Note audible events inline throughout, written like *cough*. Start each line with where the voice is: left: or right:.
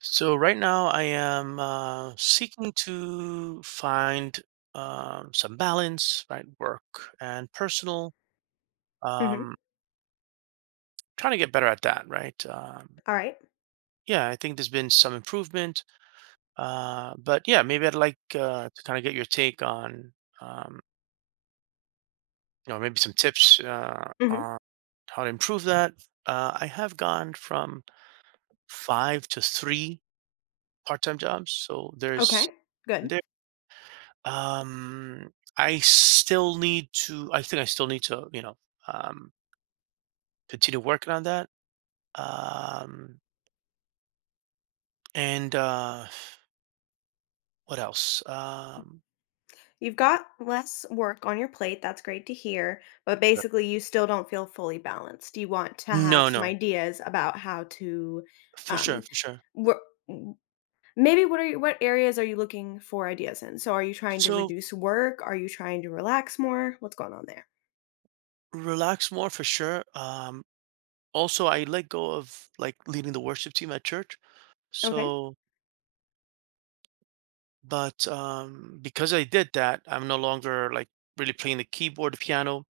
right: So right now I am seeking to find some balance, right? Work and personal.
left: Mhm.
right: Um, trying to get better at that, right? Um,
left: Alright.
right: yeah, I think there's been some improvement, but yeah, maybe I'd like to kind of get your take on, um, maybe some tips
left: Mhm.
right: on how to improve that. I have gone from five to three part-time jobs, so there's
left: Okay, good.
right: Um, I still need to I think I still need to, you know, um, continue working on that. Um, and what else?
left: You've got less work on your plate, that's great to hear, but
right: Sure.
left: basically you still don't feel fully balanced. You want to have
right: no,
left: some
right: no,
left: ideas about how to,
right: for sure,
left: um,
right: for sure.
left: wor m maybe what areas are you looking for ideas in? So, are you trying to
right: So
left: reduce work? Are you trying to relax more? What's going on there?
right: relax more for sure. Also I let go of like leading the worship team at church.
left: Okay.
right: So, but because I did that, I'm no longer like really playing the keyboard, the piano,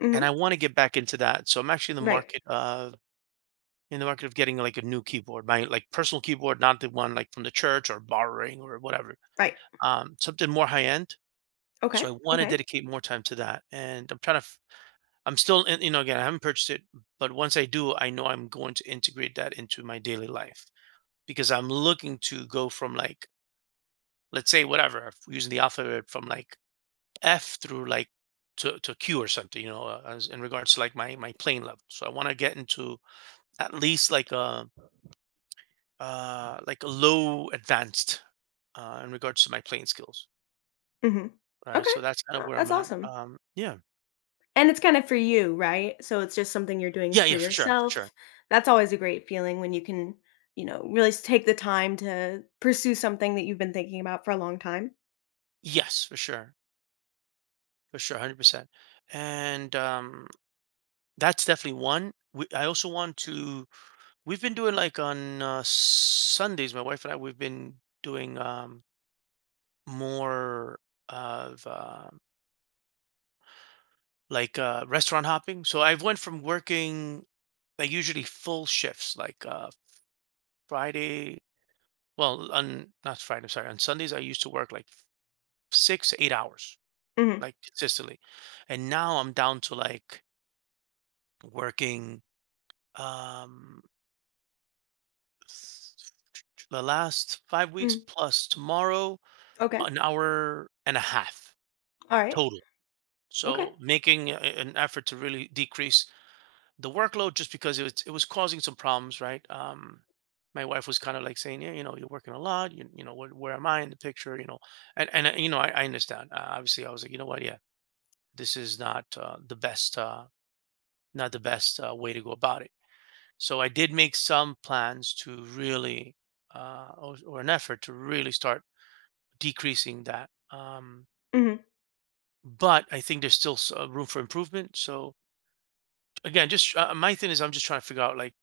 left: Mhm.
right: and I want to get back into that. So I'm actually in the
left: Right.
right: market of getting like a new keyboard, my like personal keyboard, not the one like from the church or borrowing or whatever.
left: Right.
right: Something more high end. So
left: Okay.
right: I want to
left: Okay.
right: dedicate more time to that, and I'm trying to. I'm still, in, again, I haven't purchased it, but once I do, I know I'm going to integrate that into my daily life because I'm looking to go from like, let's say, whatever, if we're using the alphabet from like F through like to Q or something, you know, as in regards to like my plane level. So I want to get into at least like a low advanced in regards to my playing skills,
left: Mhm.
right: right?
left: Okay.
right: So that's kind of
left: Uh,
right: where
left: that's
right: I'm at.
left: awesome.
right: Yeah,
left: And it's kinda for you, right? So it's just something you're doing
right: yeah,
left: for
right: yeah, for sure, for sure.
left: yourself. That's always a great feeling when you can really s take the time to pursue something that you've been thinking about for a long time.
right: Yes, for sure, 100%. And that's definitely one. I also want to. We've been doing like on Sundays. My wife and I. We've been doing more of restaurant hopping. So I've went from working like usually full shifts, like Friday Well, on not Friday, I'm sorry. On Sundays, I used to work like 6, 8 hours,
left: Mhm,
right: like consistently. And now I'm down to like working um s- the last 5 weeks
left: mm,
right: plus tomorrow
left: okay,
right: an hour and a half
left: alright,
right: total.
left: okay,
right: So making an effort to really decrease the workload just because it was causing some problems, right? My wife was kind of like saying, yeah, you know, you're working a lot. You know, where am I in the picture? You know, and you know, I understand. Obviously, I was like, you know what? Yeah, this is not the best way to go about it, so I did make some plans to really or an effort to really start decreasing that,
left: mhm,
right: but I think there's still room for improvement, so again just my thing is I'm just trying to figure out like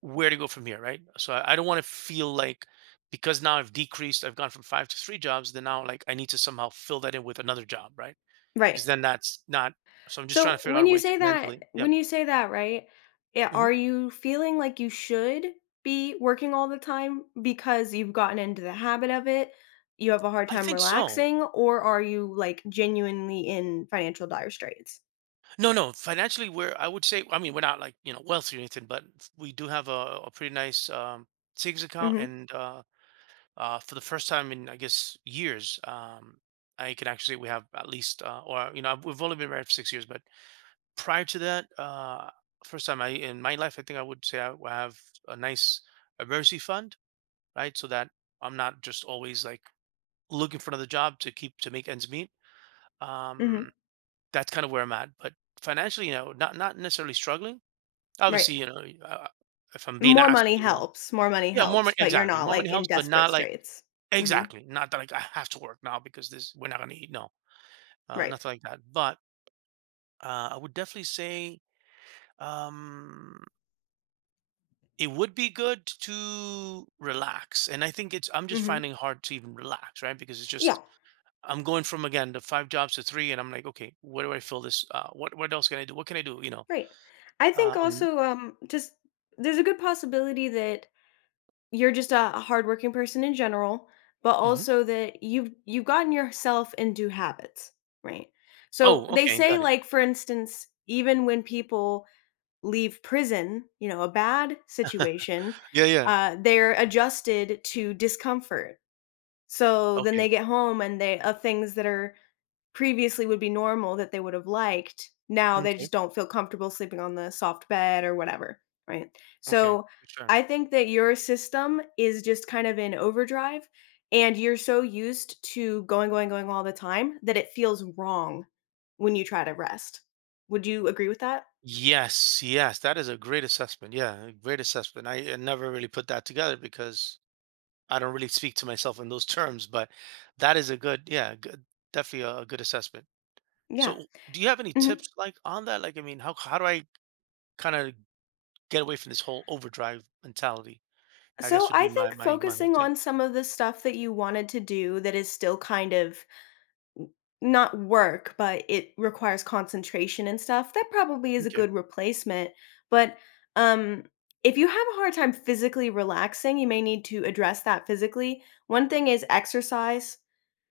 right: where to go from here, right? So I don't want to feel like, because now I've decreased, I've gone from five to three jobs, then now like I need to somehow fill that in with another job, right?
left: right.
right: Because then that's not. So I'm just trying to
left: So
right: figure out a way to mentally, yeah.
left: when you say that, right, yeah, are you feeling like you should be working all the time because you've gotten into the habit of it, you have a hard
right: I
left: time
right: think so.
left: relaxing, or are you, like, genuinely in financial dire straits?
right: No, no, financially, we're, I would say, I mean, we're not like, you know, wealthy or anything, but we do have a pretty nice savings account.
left: Mhm.
right: And for the first time in, I guess, years, I can actually say we have at least, or, you know, we've only been married for 6 years, but prior to that, first time in my life, I think I would say I have a nice emergency fund, right? So that I'm not just always like looking for another job to keep, to make ends meet.
left: Mhm,
right: Um, that's kind of where I'm at. But financially, you know, not necessarily struggling.
left: right.
right: Obviously, you know, if I'm being asked, you know,
left: More money
right: yeah, more
left: helps,
right: money,
left: but you're
right: exactly,
left: not,
right: more money
left: like, in
right: helps, but
left: desperate
right: not like,
left: straits. Mhm,
right: exactly, not that like I have to work now because this we're not gonna eat. No,
left: right.
right: nothing like that. But I would definitely say um, it would be good to relax, and I think it's I'm just
left: Mhm.
right: finding it hard to even relax, right? Because it's
left: Yeah,
right: just I'm going from again the five jobs to three, and I'm like, okay, where do I fill this? What else can I do? What can I do? You know,
left: right. I
right: uh,
left: think
right: and
left: also, just there's a good possibility that you're just a hardworking person in general, but
right: mhm.
left: also that you've gotten yourself into habits, right? So,
right: Oh,
left: they
right: okay,
left: say,
right: got it.
left: like, for instance, even when people leave prison a bad situation,
right: Yeah, yeah.
left: they're adjusted to discomfort. So then they
right: Okay.
left: get home and they of things that are previously would be normal that they would have liked, now they
right: Okay.
left: just don't feel comfortable sleeping on the soft bed or whatever, right?
right: Okay.
left: So
right: Sure.
left: I think that your system is just kind of in overdrive and you're so used to going, going, going all the time that it feels wrong when you try to rest. Would you agree with that?
right: Yes, yes, that is a great assessment. Yeah, a great assessment. I never really put that together because I don't really speak to myself in those *laughs* terms, but that is a good, yeah, good, definitely a good assessment.
left: Yeah.
right: So, do you have any
left: Mhm.
right: tips like on that? Like, I mean, how do I kind of get away from this whole overdrive mentality? I
left: So
right: guess would
left: I
right: be my
left: think
right: my my whole
left: focusing
right: take.
left: on some of the stuff that you wanted to do that is still kind of not work, but it requires concentration and stuff, that probably is a
right: Okay.
left: good replacement, but, um, if you have a hard time physically relaxing, you may need to address that physically. One thing is exercise,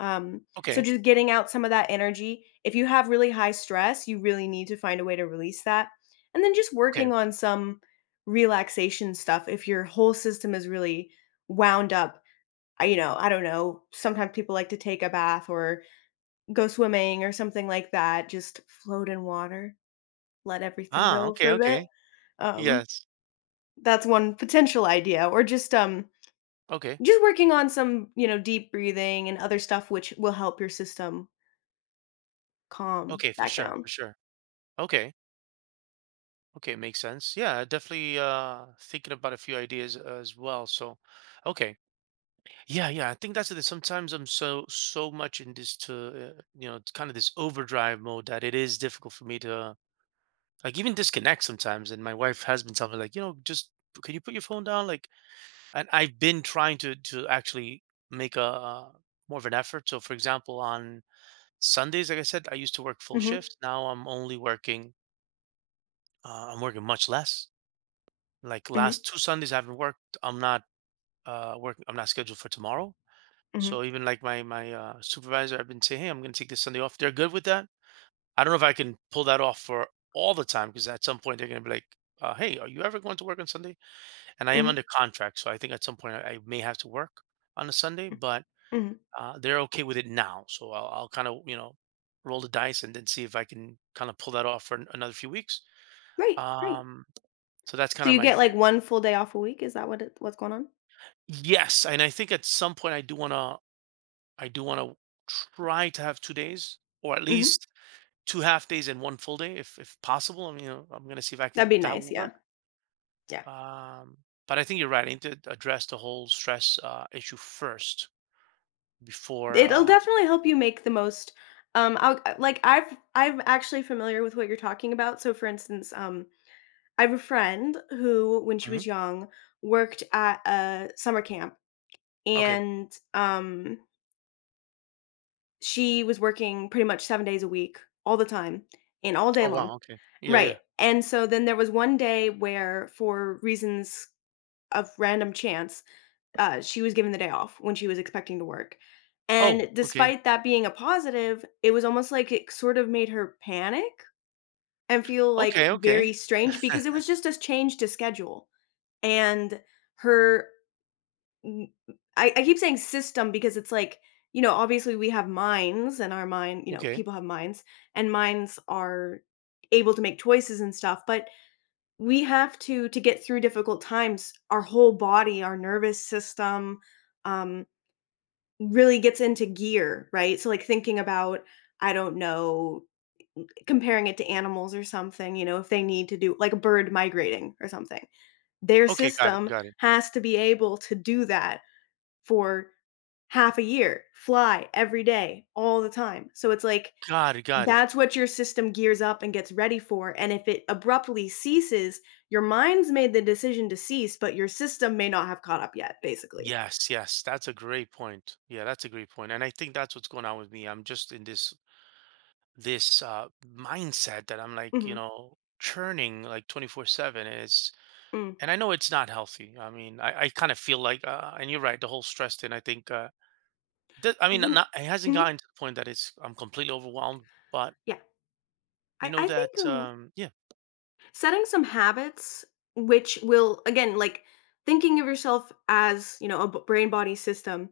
left: um, so
right: Okay.
left: just getting out some of that energy. If you have really high stress, you really need to find a way to release that, and then just working
right: Okay.
left: on some relaxation stuff if your whole system is really wound up. I don't know, sometimes people like to take a bath or go swimming or something like that, just float in water, let everything
right: Ah,
left: go
right: okay,
left: for a bit.
right: okay.
left: Um,
right: Yes.
left: that's one potential idea or just, um
right: Okay.
left: just working on some deep breathing and other stuff which will help your system calm
right: Okay, for
left: back
right: sure,
left: down.
right: for sure. Okay. Okay, makes sense. Yeah, definitely thinking about a few ideas as well. So, okay. Yeah, yeah, I think that's it. Sometimes I'm so much in this to kind of this overdrive mode that it is difficult for me to like even disconnect sometimes. And my wife has been telling me like, you know, just can you put your phone down? Like, and I've been trying to actually make a more of an effort. So, for example, on Sundays, like I said, I used to work full
left: Mhm,
right: shift. Now I'm only working I'm working much less. Like
left: mhm,
right: last two Sundays I haven't worked. I'm not working. I'm not scheduled for tomorrow.
left: mhm,
right: So even like my supervisor, I've been saying, hey, I'm going to take this Sunday off. They're good with that. I don't know if I can pull that off for all the time, because at some point they're going to be like, hey, are you ever going to work on Sunday? And I am
left: mhm,
right: under contract, so I think at some point I may have to work on a Sunday, but
left: mhm.
right: they're okay with it now. So I'll kind of you know roll the dice and then see if I can kind of pull that off for another few weeks.
left: Right, right.
right: Um, so that's kind
left: So
right: of
left: you
right: my
left: get, like,
right: thing.
left: 1 full day off a week, is that what's going on?
right: Yes, and I think at some point I do wanna try to have 2 days or at
left: Mhm.
right: least 2 half days and 1 full day if possible. I mean, you know, I'm gonna see if I
left: That'd
right: can
left: be
right: if that
left: nice,
right: will
left: yeah,
right: work.
left: yeah.
right: Um, but I think you're right. I need to address the whole stress, issue first, before,
left: It'll
right: uh
left: definitely help you make the most, I'll like, I've I'm actually familiar with what you're talking about, so for instance, I have a friend who, when she was
right: Mhm.
left: young, worked at a summer camp,
right: Okay.
left: and, she was working pretty much 7 days a week, all the time, and all day
right: Oh,
left: long.
right: wow, okay. Yeah, yeah.
left: Right, and so then there was one day where, for reasons of random chance, she was given the day off when she was expecting to work,
right: Oh,
left: and
right: okay.
left: despite that being a positive, it was almost like it sort of made her panic and feel, like,
right: Okay,
left: very
right: okay,
left: strange because it was just a change to schedule. And her I I keep saying system because it's like obviously we have minds and our mind you know,
right: okay.
left: people have minds, and minds are able to make choices and stuff, but we have to get through difficult times, our whole body, our nervous system, um, really gets into gear, right? So, like, thinking about, I don't know, comparing it to animals or something if they need to do like a bird migrating or something. Their
right: Okay, got it,
left: system
right: got it.
left: has to be able to do that for half a year, fly every day, all the time. So it's like
right: Got it, got it.
left: that's what your system gears up and gets ready for. And if it abruptly ceases, your mind's made the decision to cease, but your system may not have caught up yet, basically.
right: Yes, yes, that's a great point. Yeah, that's a great point. And I think that's what's going on with me. I'm just in this this uh mindset that I'm like, you
left: Mhm,
right: know, churning like 24/7, and it's
left: mm.
right: and I know it's not healthy. I mean, I kind of feel like and you're right, the whole stress thing, I think I mean,
left: Wouldn't
right: not, it hasn't
left: Mhm,
right: gotten to the point that it's I'm completely overwhelmed, but
left: yeah.
right: you
left: I
right: know
left: I
right: that
left: think,
right: yeah.
left: setting some habits which will again like thinking of yourself as a brain body system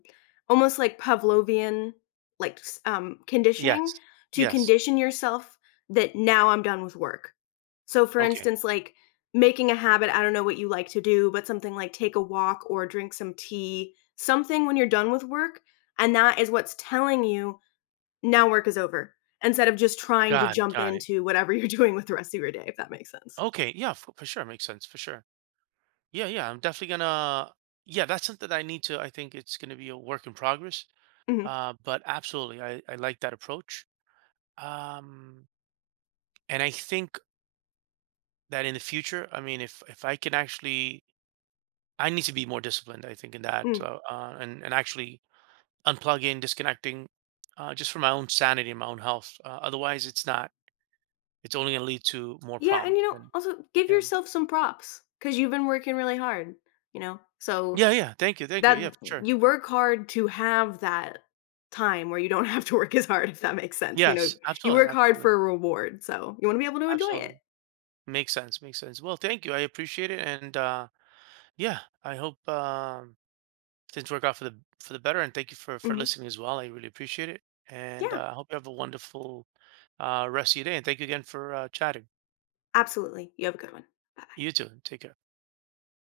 left: almost like pavlovian like conditioning
right: Yes.
left: to
right: Yes.
left: condition yourself that now I'm done with work so for
right: Okay.
left: instance like making a habit I don't know what you like to do but something like take a walk or drink some tea something when you're done with work and that is what's telling you now work is over instead of just trying to
right: Got it.
left: jump
right: Got it.
left: into whatever *laughs* you're doing with the rest of your day if that makes sense.
right: Okay. Yeah, for sure makes sense for sure. Yeah, yeah, I'm definitely gonna yeah, that's something I need to I think it's going to be a work in progress.
left: Mhm,
right: But absolutely. I like that approach. Um And I think that in the future, I mean, if I can actually, I need to be more disciplined. I think in that,
left: mm.
right: and actually unplug in, disconnecting, just for my own sanity and my own health. Otherwise, it's not. It's only going to lead to more
left: Yeah, and
right: problems. And
left: also give
right: yeah,
left: yourself some props because 'cause you've been working really hard, you know? So,
right: yeah, yeah. Thank you, thank you. Yeah,
left: that
right: for sure.
left: you work hard to have that time where you don't *laughs* have to work as hard, if that makes sense, you know?
right: Yes,
left: You
right: absolutely,
left: work hard
right: absolutely,
left: for a reward, so you wanna be able to enjoy it.
right: absolutely. Makes sense. Makes sense. Well, thank you. I appreciate it. And yeah, I hope. Things work out for the better. And thank you for
left: Mhm.
right: listening as well. I really appreciate it. And
left: Yeah,
right: I hope you have a wonderful rest of your day. And thank you again for chatting.
left: absolutely. You have a good one. Bye-bye.
right: You too. Take care.